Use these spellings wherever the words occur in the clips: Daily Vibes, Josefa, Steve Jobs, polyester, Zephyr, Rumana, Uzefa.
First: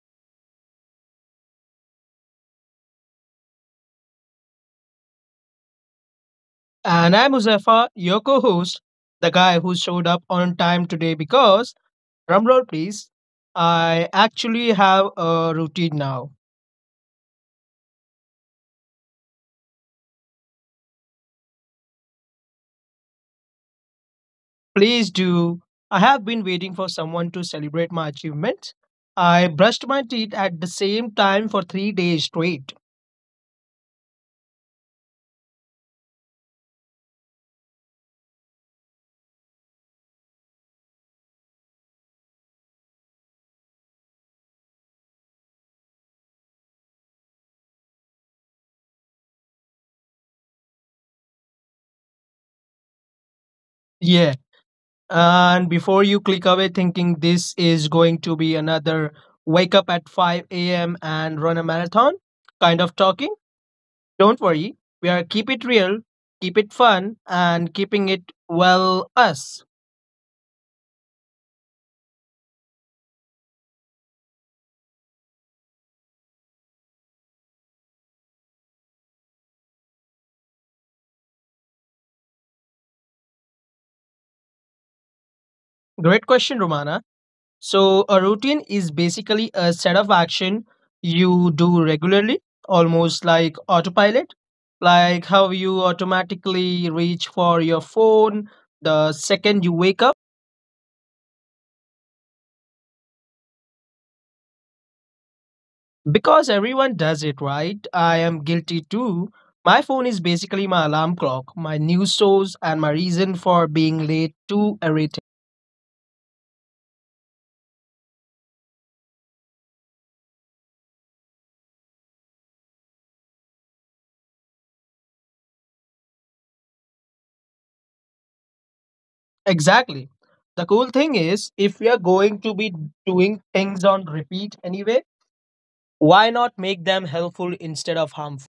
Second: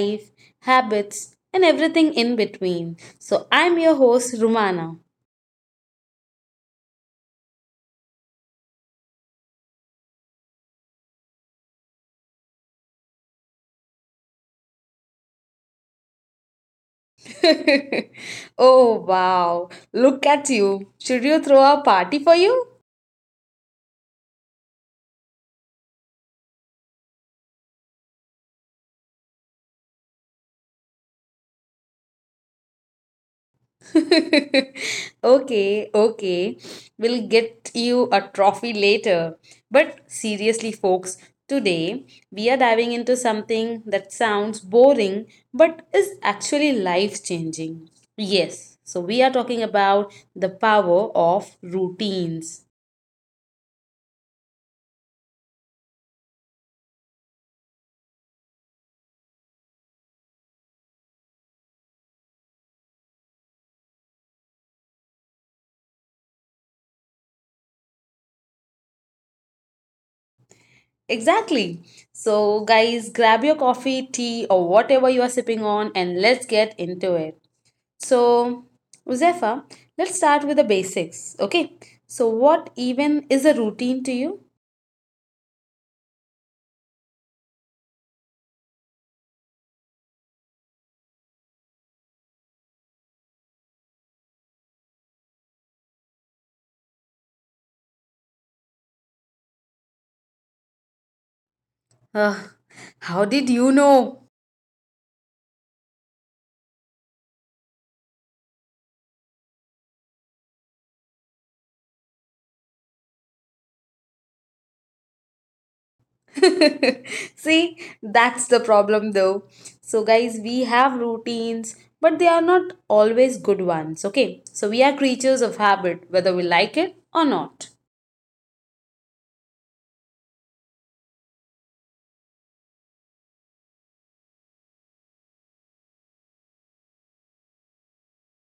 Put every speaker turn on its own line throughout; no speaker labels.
life, habits, and everything in between. So, I'm your host, Rumana.
And I'm Muzaffar, your co host, the guy who showed up on time today because, drumroll please, I actually have a routine now.
Oh wow, look at you. Should you throw a party for you?
Please do. I have been waiting for someone to celebrate my achievements. I brushed my teeth at the same time for 3 days straight.
Okay, okay. We'll get you a trophy later. But seriously, folks, today we are diving into something that sounds boring but is actually life changing. Yes, so we are talking about the power of routines.
Yeah. And before you click away thinking this is going to be another wake up at 5 a.m. and run a marathon kind of talking, don't worry, we are keep it real, keep it fun, and keeping it well us.
Exactly. So, guys, grab your coffee, tea, or whatever you are sipping on and let's get into it. So, Uzefa, let's start with the basics, okay? So, what even is a routine to you?
Great question, Romana. So a routine is basically a set of action you do regularly, almost like autopilot, like how you automatically reach for your phone the second you wake up.
Ugh, how did you know?
Because everyone does it, right? I am guilty too. My phone is basically my alarm clock, my news source, and my reason for being late to everything.
See, that's the problem though. So, guys, we have routines, but they are not always good ones, okay? So, we are creatures of habit, whether we like it or not.
Exactly. The cool thing is, if we are going to be doing things on repeat anyway, why not make them helpful instead of harmful?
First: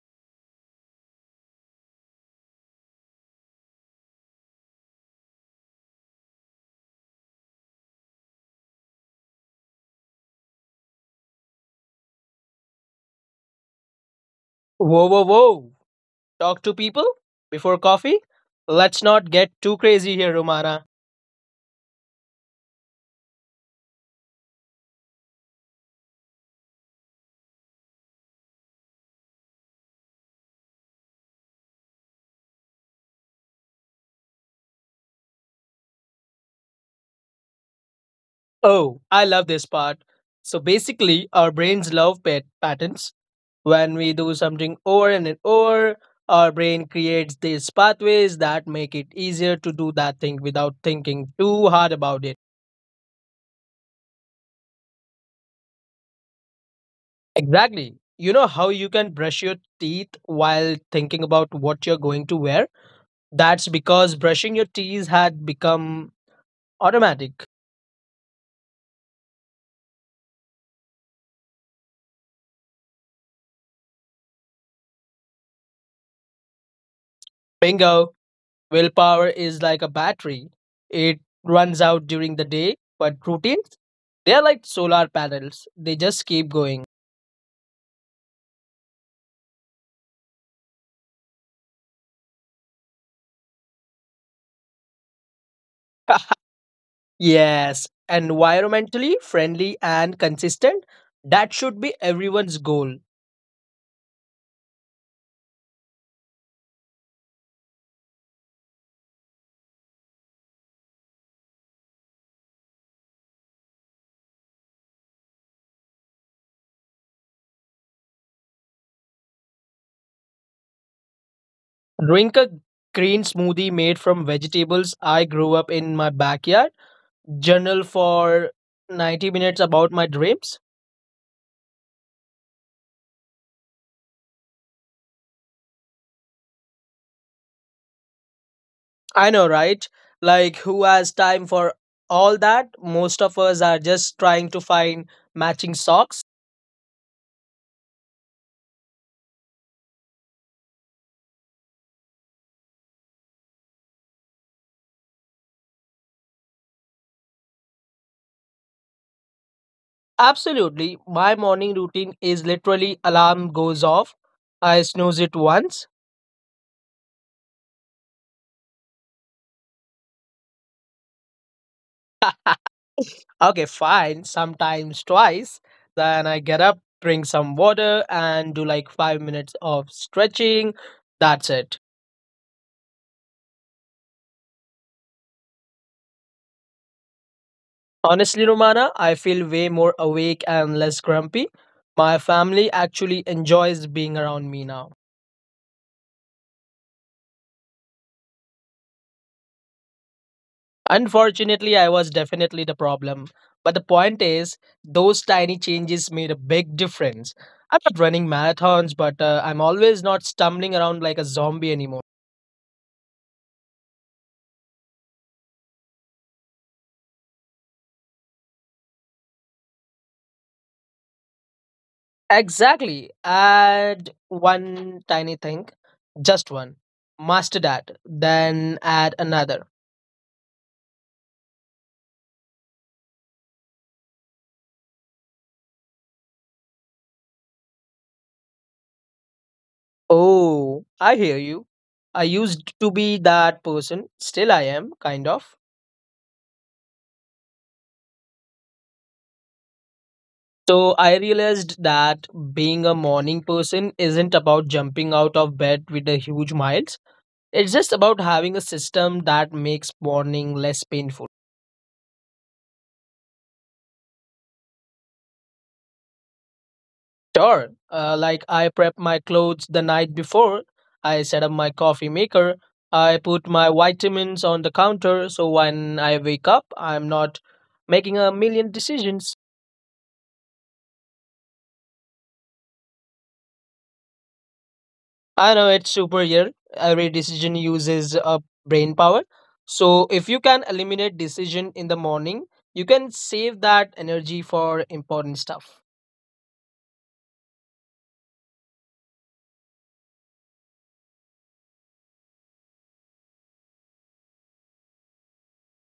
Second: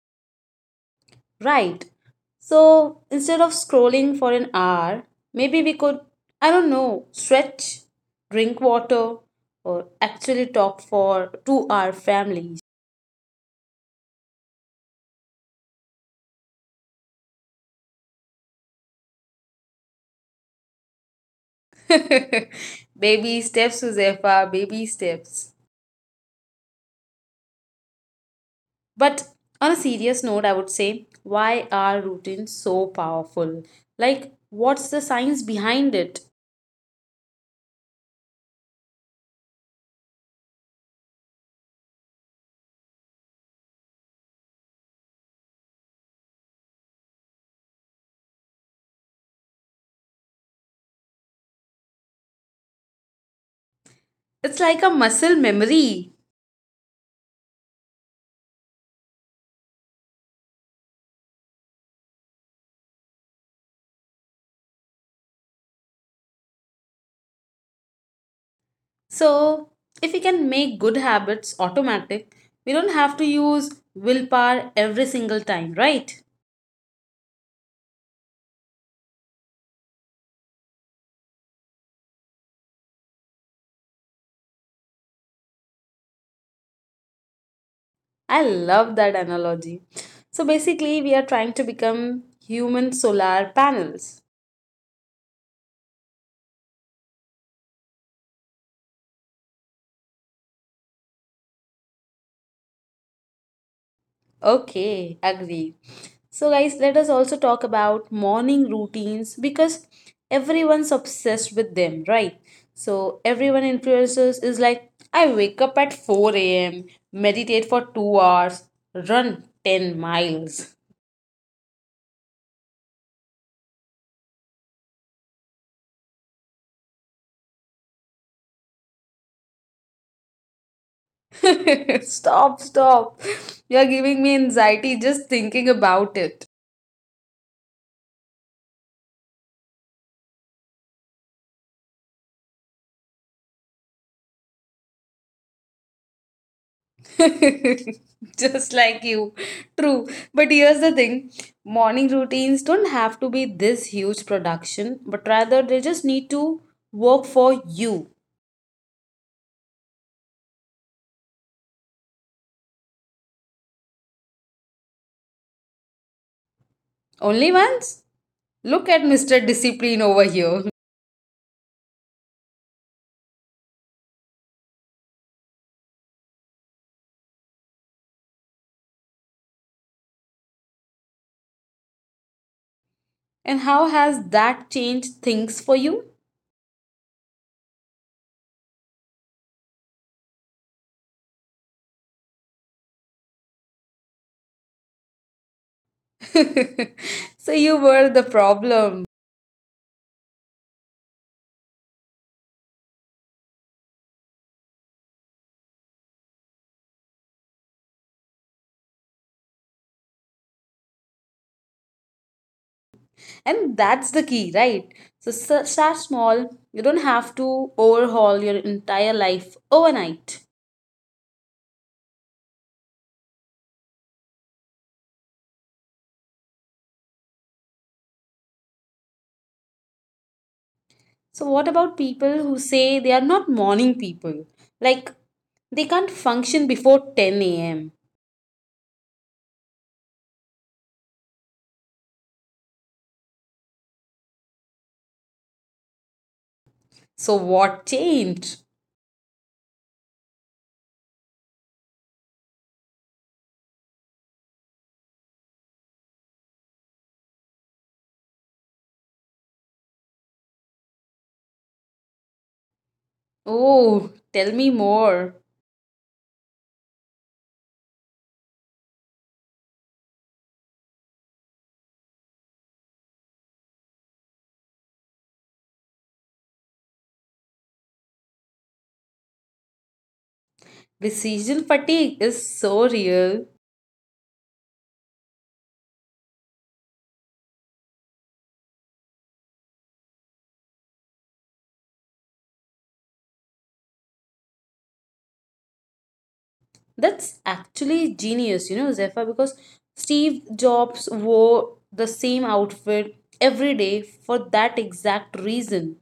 Right. So instead of scrolling for an hour, maybe we could, I don't know, stretch, drink water, or actually talk for to our families.
Whoa, whoa, whoa. Talk to people before coffee? Let's not get too crazy here, Romana.
Baby steps, Josefa, baby steps. But on a serious note, I would say, why are routines so powerful? Like, what's the science behind it?
Oh, I love this part. So basically, our brains love pet patterns. When we do something over and over, our brain creates these pathways that make it easier to do that thing without thinking too hard about it.
It's like a muscle memory.
Exactly. You know how you can brush your teeth while thinking about what you're going to wear? That's because brushing your teeth had become automatic.
So, if we can make good habits automatic, we don't have to use willpower every single time, right?
Bingo! Willpower is like a battery, it runs out during the day, but routines, they're like solar panels, they just keep going.
I love that analogy. So, basically, we are trying to become human solar panels.
Yes, environmentally friendly and consistent, that should be everyone's goal.
Okay, agree. So, guys, let us also talk about morning routines because everyone's obsessed with them, right? So, everyone influencers is like, I wake up at 4 a.m., meditate for 2 hours, run 10 miles.
Drink a green smoothie made from vegetables I grew up in my backyard, journal for 90 minutes about my dreams.
Stop, stop. You're giving me anxiety just thinking about it.
I know, right? Like, who has time for all that? Most of us are just trying to find matching socks.
Just like you. True. But here's the thing morning routines don't have to be this huge production, but rather they just need to work for you.
Absolutely. My morning routine is literally alarm goes off. I snooze it once.
Only once? Look at Mr. Discipline over here.
Okay, fine. Sometimes twice. Then I get up, drink some water, and do like 5 minutes of stretching. That's it.
And how has that changed things for you?
Honestly, Romana, I feel way more awake and less grumpy. My family actually enjoys being around me now.
So you were the problem.
Unfortunately, I was definitely the problem. But the point is, those tiny changes made a big difference. I'm not running marathons, but I'm always not stumbling around like a zombie anymore.
And that's the key, right? So start small. You don't have to overhaul your entire life overnight.
Exactly. Add one tiny thing, just one. Master that, then add another.
So, what about people who say they are not morning people? Like, they can't function before 10 a.m.
Oh, I hear you. I used to be that person. Still, I am, kind of.
So, what changed?
So, I realized that being a morning person isn't about jumping out of bed with a huge miles. It's just about having a system that makes morning less painful.
Oh, tell me more.
Sure, like I prep my clothes the night before, I set up my coffee maker, I put my vitamins on the counter so when I wake up, I'm not making a million decisions.
Decision fatigue is so real.
I know it's super here. Every decision uses a brain power. So if you can eliminate decision in the morning, you can save that energy for important stuff.
That's actually genius, Zephyr, because Steve Jobs wore the same outfit every day for that exact reason.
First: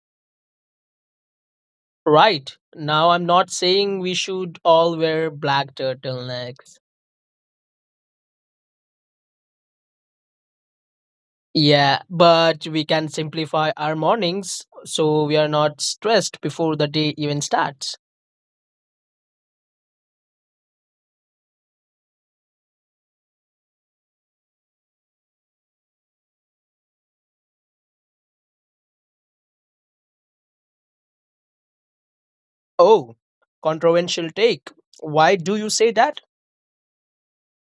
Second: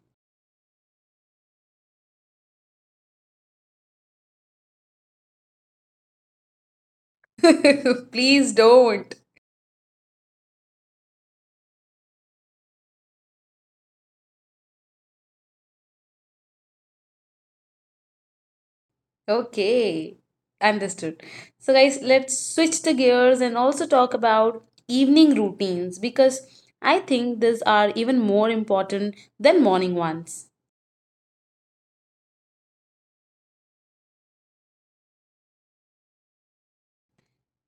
Right. Now I'm not saying we should all wear black turtlenecks.
Please don't.
Yeah, but we can simplify our mornings so we are not stressed before the day even starts.
Okay, understood. So, guys, let's switch the gears and also talk about evening routines because I think these are even more important than morning ones.
Oh, controversial take. Why do you say that?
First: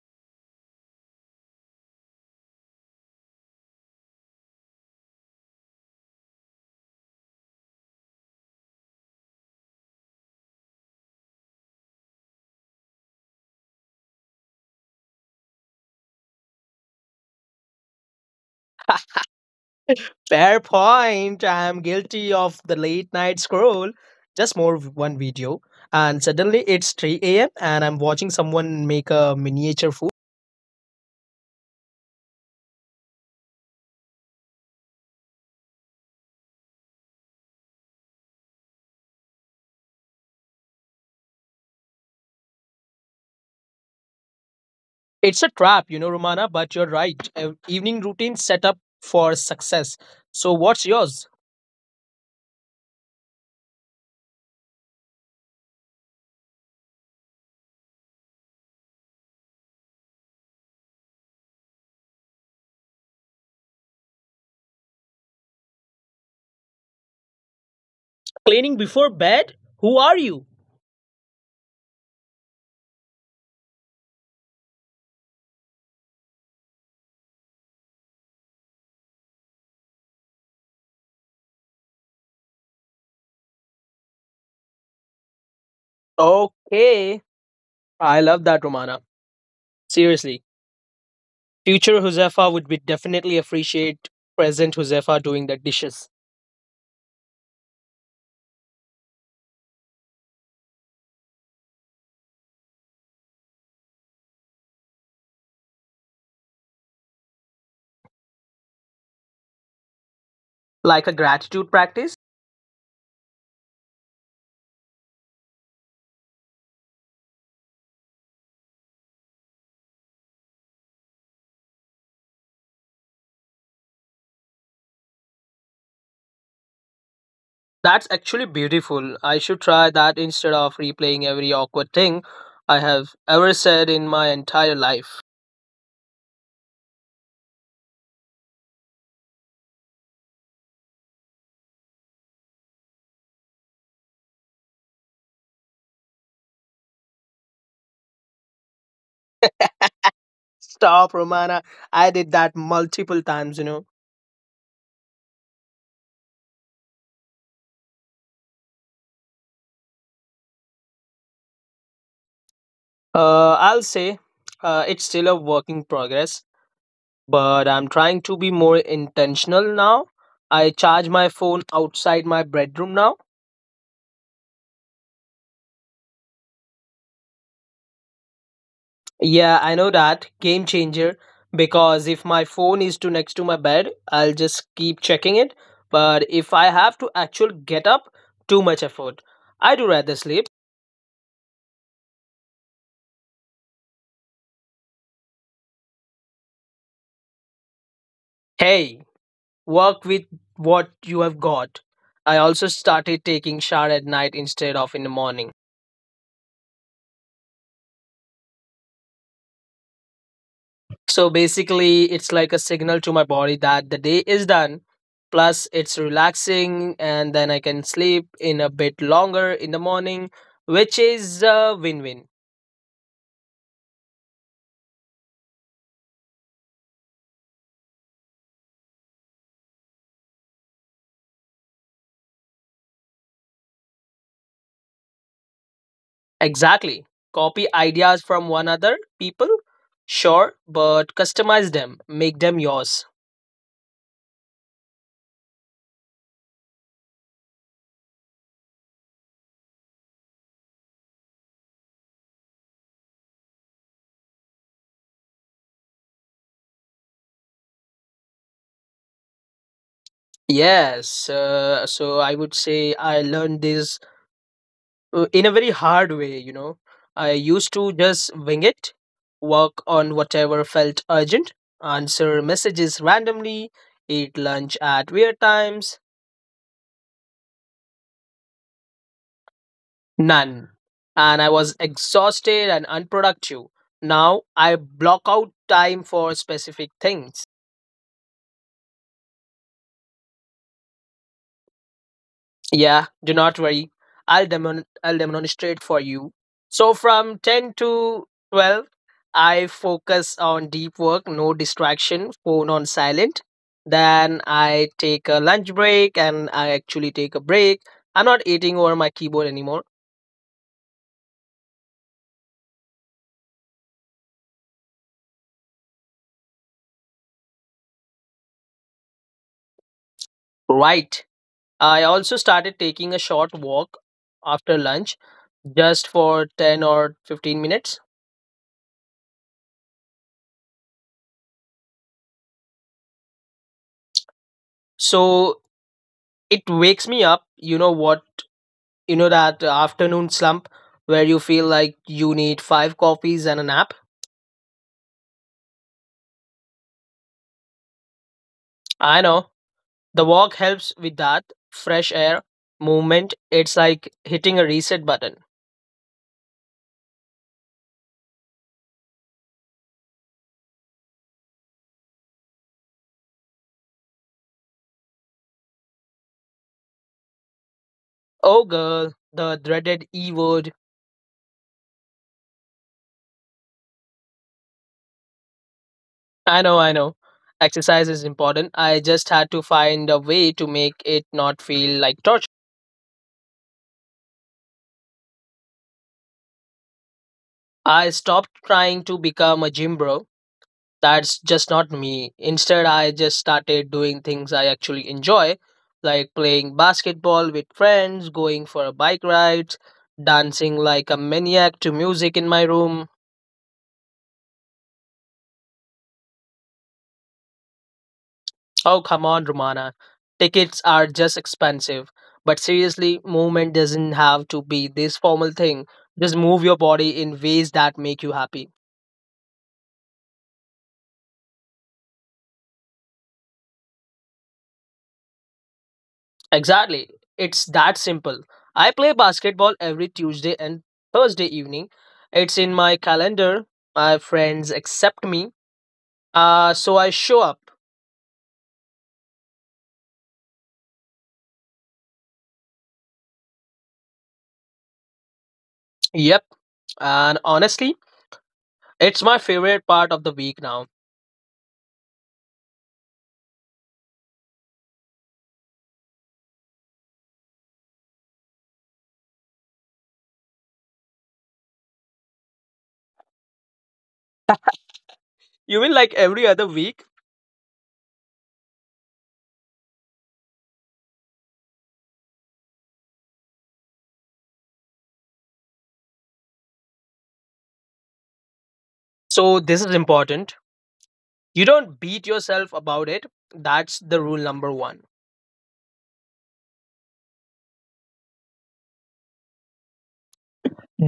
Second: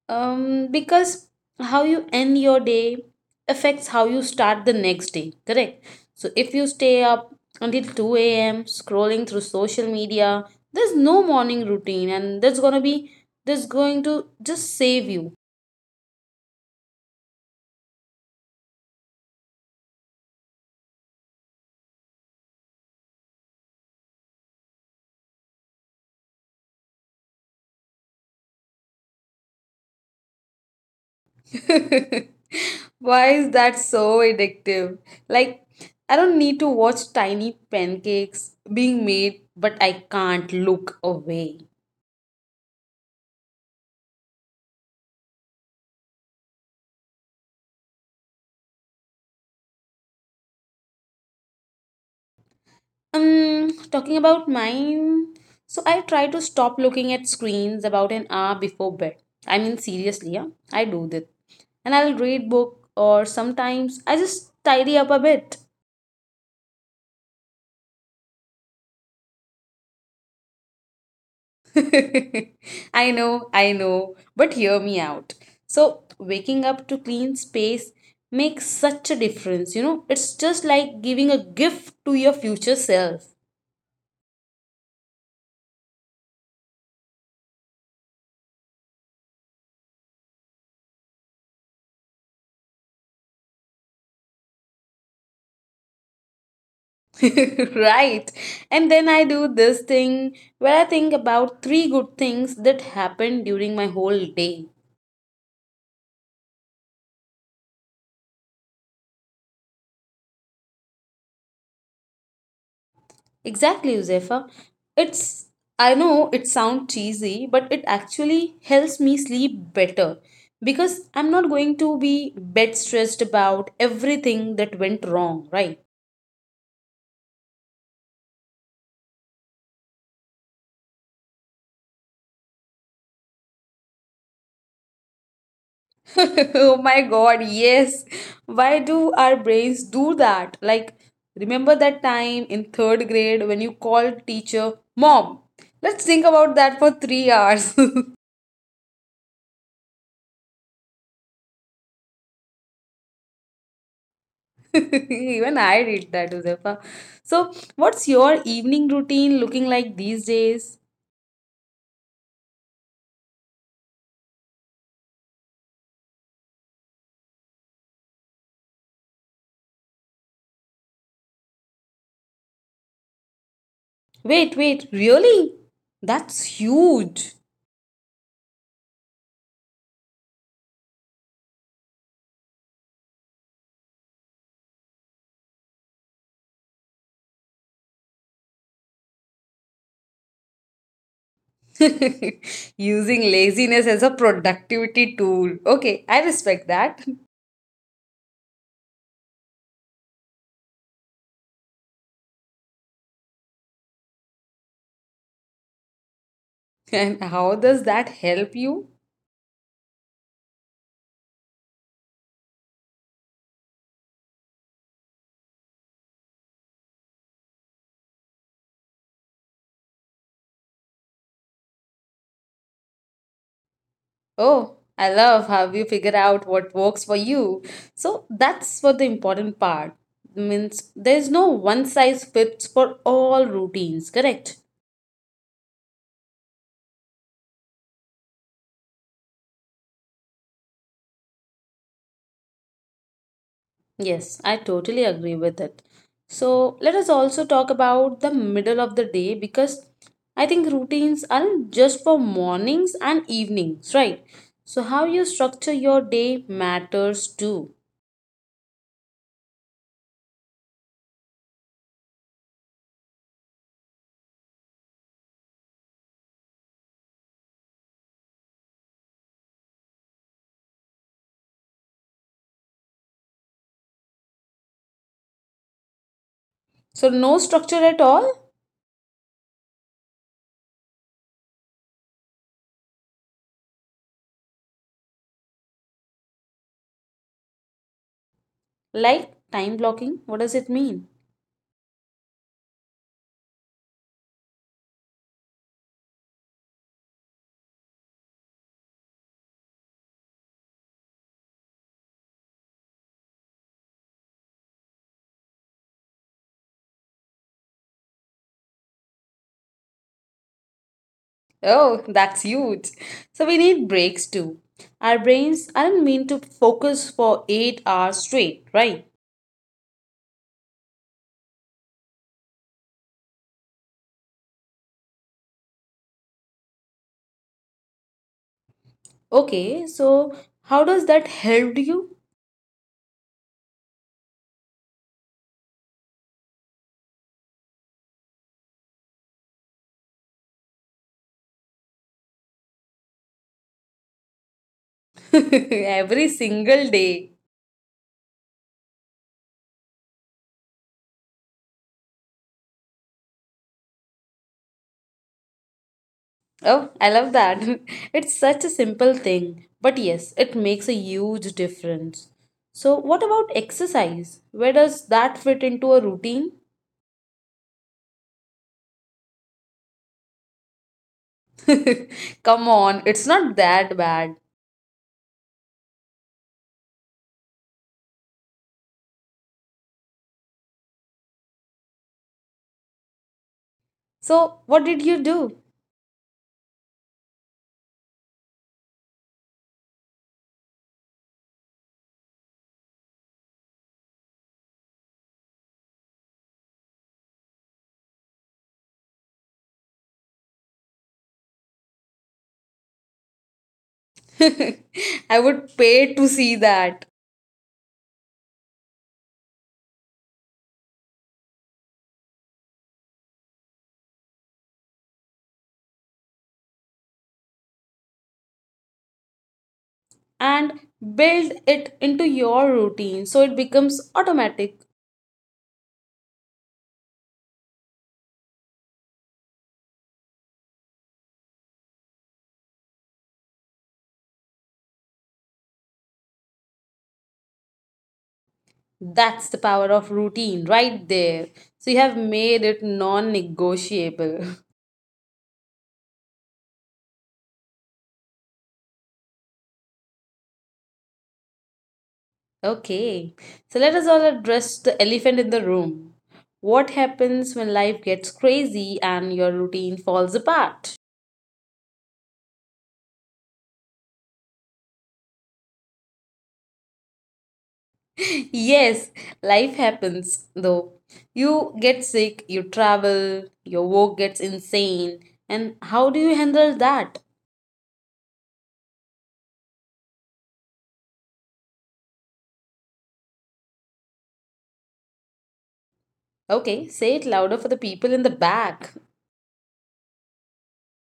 Because how you end your day affects how you start the next day, correct? So, if you stay up until 2 a.m., scrolling through social media, there's no morning routine, and that's gonna be that's going to just save you.
Fair point. I'm guilty of the late night scroll. Just more of one video, and suddenly it's 3 a.m. and I'm watching someone make a miniature food.
Why is that so addictive? Like, I don't need to watch tiny pancakes being made, but I can't look away.
It's a trap, you know, Romana, but you're right. Evening routine set up for success. So, what's yours?
Talking about mine, so I try to stop looking at screens about an hour before bed. I mean, seriously, yeah, I do that. And I'll read book or sometimes I just tidy up a bit.
Cleaning before bed? Who are you?
I know, but hear me out. So, waking up to clean space makes such a difference, you know? It's just like giving a gift to your future self.
Okay. I love that, Romana. Seriously. Future Josefa would be definitely appreciate present Josefa doing the dishes.
Right. And then I do this thing where I think about three good things that happened during my whole day.
Like a gratitude practice?
Exactly, Josefa. It's I know it sounds cheesy, but it actually helps me sleep better because I'm not going to be bed stressed about everything that went wrong, right?
That's actually beautiful. I should try that instead of replaying every awkward thing I have ever said in my entire life.
Oh my god, yes. Why do our brains do that? Like remember that time in 3rd grade when you called teacher, "Mom, let's think about that for 3 hours."
Stop, Romana. I did that multiple times, you know.
Even I did that, Josefa. So, what's your evening routine looking like these days?
I'll say it's still a work in progress, but I'm trying to be more intentional now. I charge my phone outside my bedroom now.
Wait, wait, really? That's huge.
Yeah, I know that. Game changer. Because if my phone is too next to my bed, I'll just keep checking it. But if I have to actually get up, too much effort. I do rather sleep.
Using laziness as a productivity tool. Okay, I respect that.
Hey, work with what you have got. I also started taking shower at night instead of in the morning.
And how does that help you?
So basically, it's like a signal to my body that the day is done. Plus, it's relaxing, and then I can sleep in a bit longer in the morning, which is a win win.
Oh, I love how you figure out what works for you. So, that's what the important part means there's no one size fits for all routines, correct?
Exactly. Copy ideas from one other people, sure, but customize them, make them yours.
Yes, I totally agree with it. So let us also talk about the middle of the day because I think routines aren't just for mornings and evenings, right? So how you structure your day matters too.
Yes, so I would say I learned this in a very hard way, you know. I used to just wing it, work on whatever felt urgent, answer messages randomly, eat lunch at weird times,
So no structure at all?
none. And I was exhausted and unproductive. Now I block out time for specific things.
Like time blocking? What does it mean?
Yeah, do not worry. I'll demonstrate for you. So from 10 to 12, I focus on deep work, no distraction, phone on silent. Then I take a lunch break and I actually take a break. I'm not eating over my keyboard anymore.
Oh, that's huge. So we need breaks too. Our brains aren't meant to focus for 8 hours straight, right?
Right. I also started taking a short walk after lunch just for 10 or 15 minutes.
Okay, so how does that help you?
So it wakes me up. You know that afternoon slump where you feel like you need five coffees and a nap?
Every single day.
I know. The walk helps with that fresh air, movement. It's like hitting a reset button.
Oh, I love that. It's such a simple thing, but yes, it makes a huge difference. So, what about exercise? Where does that fit into a routine?
Oh, girl, the dreaded E word.
Come on, it's not that bad.
I know, I know. Exercise is important. I just had to find a way to make it not feel like torture.
So, what did you do?
I stopped trying to become a gym bro. That's just not me. Instead, I just started doing things I actually enjoy, like playing basketball with friends, going for a bike ride, dancing like a maniac to music in my room.
I would pay to see that
Oh, come on, Romana. Tickets are just expensive. But seriously, movement doesn't have to be this formal thing. Just move your body in ways that make you happy.
and build it into your routine so it becomes automatic.
Exactly. It's that simple. I play basketball every Tuesday and Thursday evening. It's in my calendar. My friends accept me. So I show up.
That's the power of routine right there. So you have made it non negotiable.
Yep. And honestly, it's my favorite part of the week now.
Okay. So let us all address the elephant in the room. What happens when life gets crazy and your routine falls apart?
You win like every other week.
Yes, life happens though. You get sick, you travel, your work gets insane. And how do you handle that?
So this is important. You don't beat yourself about it. That's the rule number one.
Okay, say it louder for the people in the back.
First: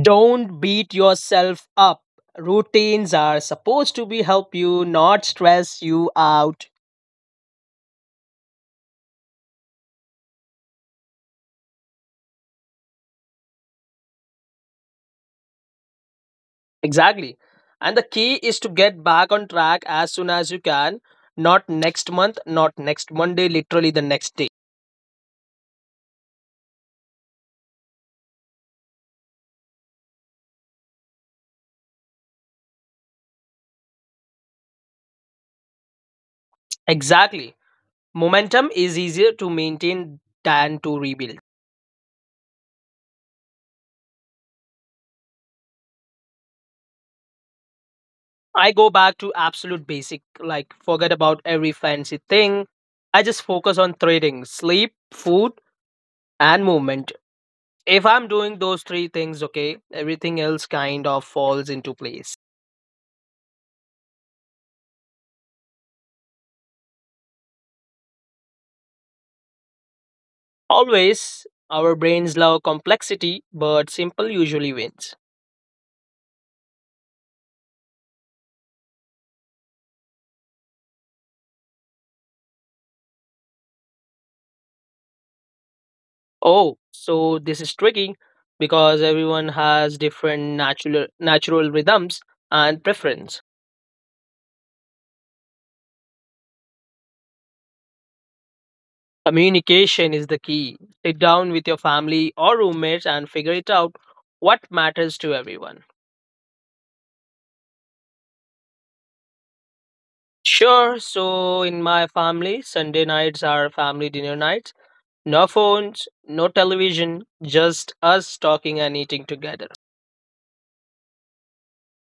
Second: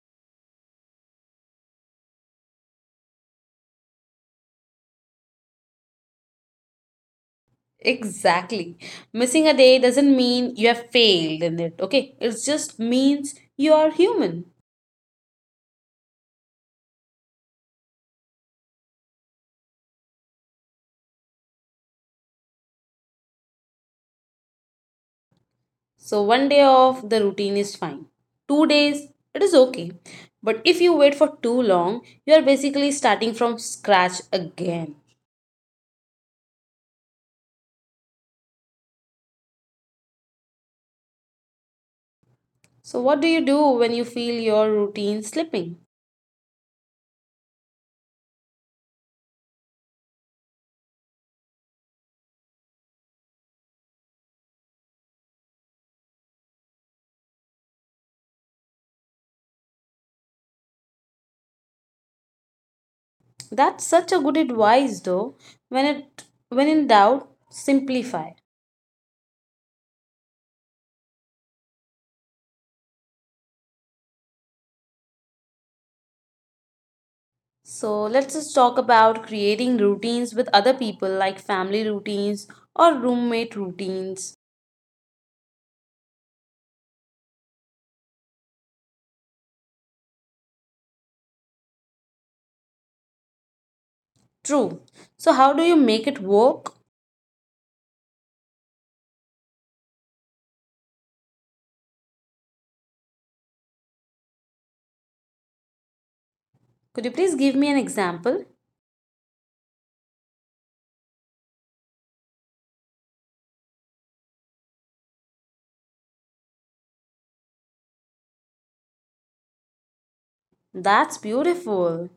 Don't beat yourself up. Routines are supposed to be help you, not stress you out.
Exactly. Missing a day doesn't mean you have failed in it, okay? It just means you are human.
Exactly. And the key is to get back on track as soon as you can, not next month, not next Monday, literally the next day.
So, one day off, the routine is fine. 2 days, it is okay. But if you wait for too long, you are basically starting from scratch again.
Exactly. Momentum is easier to maintain than to rebuild.
So, what do you do when you feel your routine slipping?
I go back to absolute basic, like forget about every fancy thing. I just focus on three things: sleep, food, and movement. If I'm doing those three things, okay, everything else kind of falls into place.
That's such a good advice, though. When it when in doubt, simplify.
Always, our brains love complexity, but simple usually wins.
So let's just talk about creating routines with other people, like family routines or roommate routines.
Oh, so this is tricky because everyone has different natural rhythms and preference.
True. So, how do you make it work?
Communication is the key. Sit down with your family or roommates and figure it out what matters to everyone.
Could you please give me an example?
Sure, so in my family, Sunday nights are family dinner nights. No phones, no television, just us talking and eating together.
That's beautiful.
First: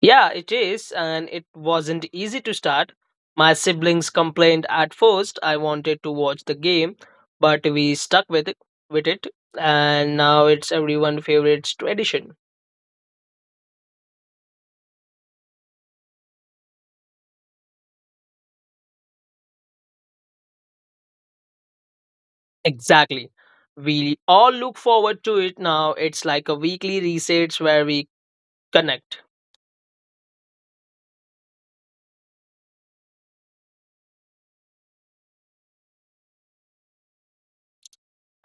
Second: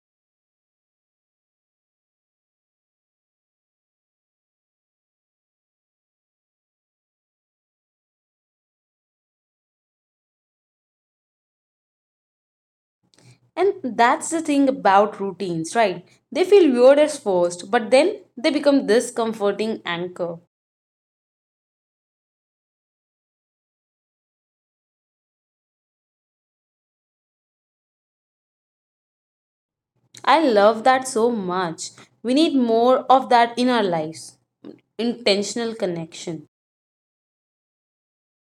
Yeah, it is, and it wasn't easy to start. My siblings complained at first I wanted to watch the game, but we stuck with it and now it's everyone's favorite tradition.
And that's the thing about routines, right? They feel weird at first, but then they become this comforting anchor.
Exactly. We all look forward to it now. It's like a weekly resets where we connect.
I love that so much. We need more of that in our lives. Intentional connection.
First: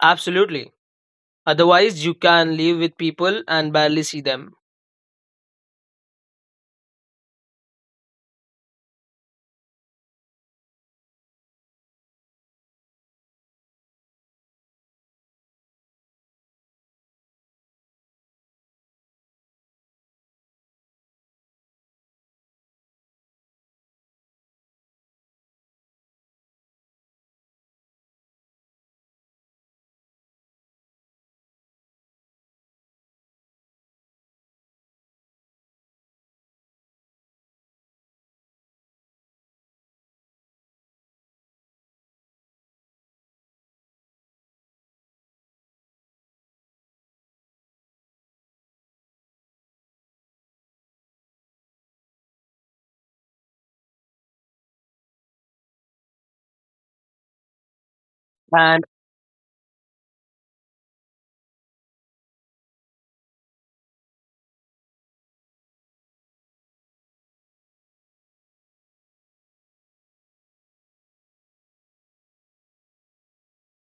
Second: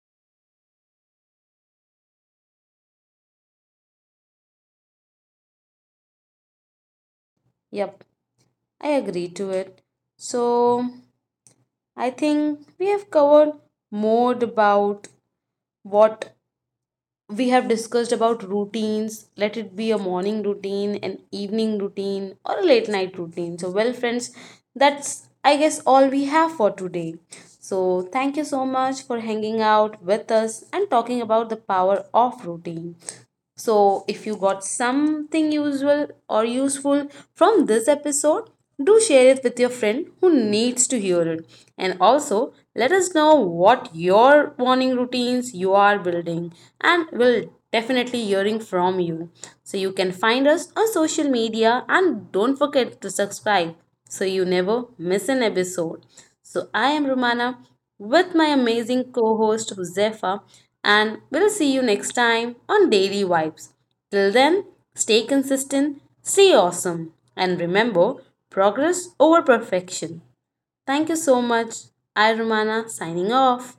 Absolutely. Otherwise, you can live with people and barely see them.
Yep, I agree to it. So, I think we have covered more about what we have discussed about routines, let it be a morning routine, an evening routine, or a late night routine. So, well, friends, that's I guess all we have for today. So, thank you so much for hanging out with us and talking about the power of routine. So, if you got something usual or useful from this episode, do share it with your friend who needs to hear it. And also, let us know what your morning routines you are building, and we'll definitely hearing from you. So you can find us on social media and don't forget to subscribe so you never miss an episode. So I am Romana with my
And
amazing co-host Josefa and we'll see you next time on Daily Vibes. Till then, stay consistent, stay awesome and remember progress over perfection. Thank you so much. I Romana signing off.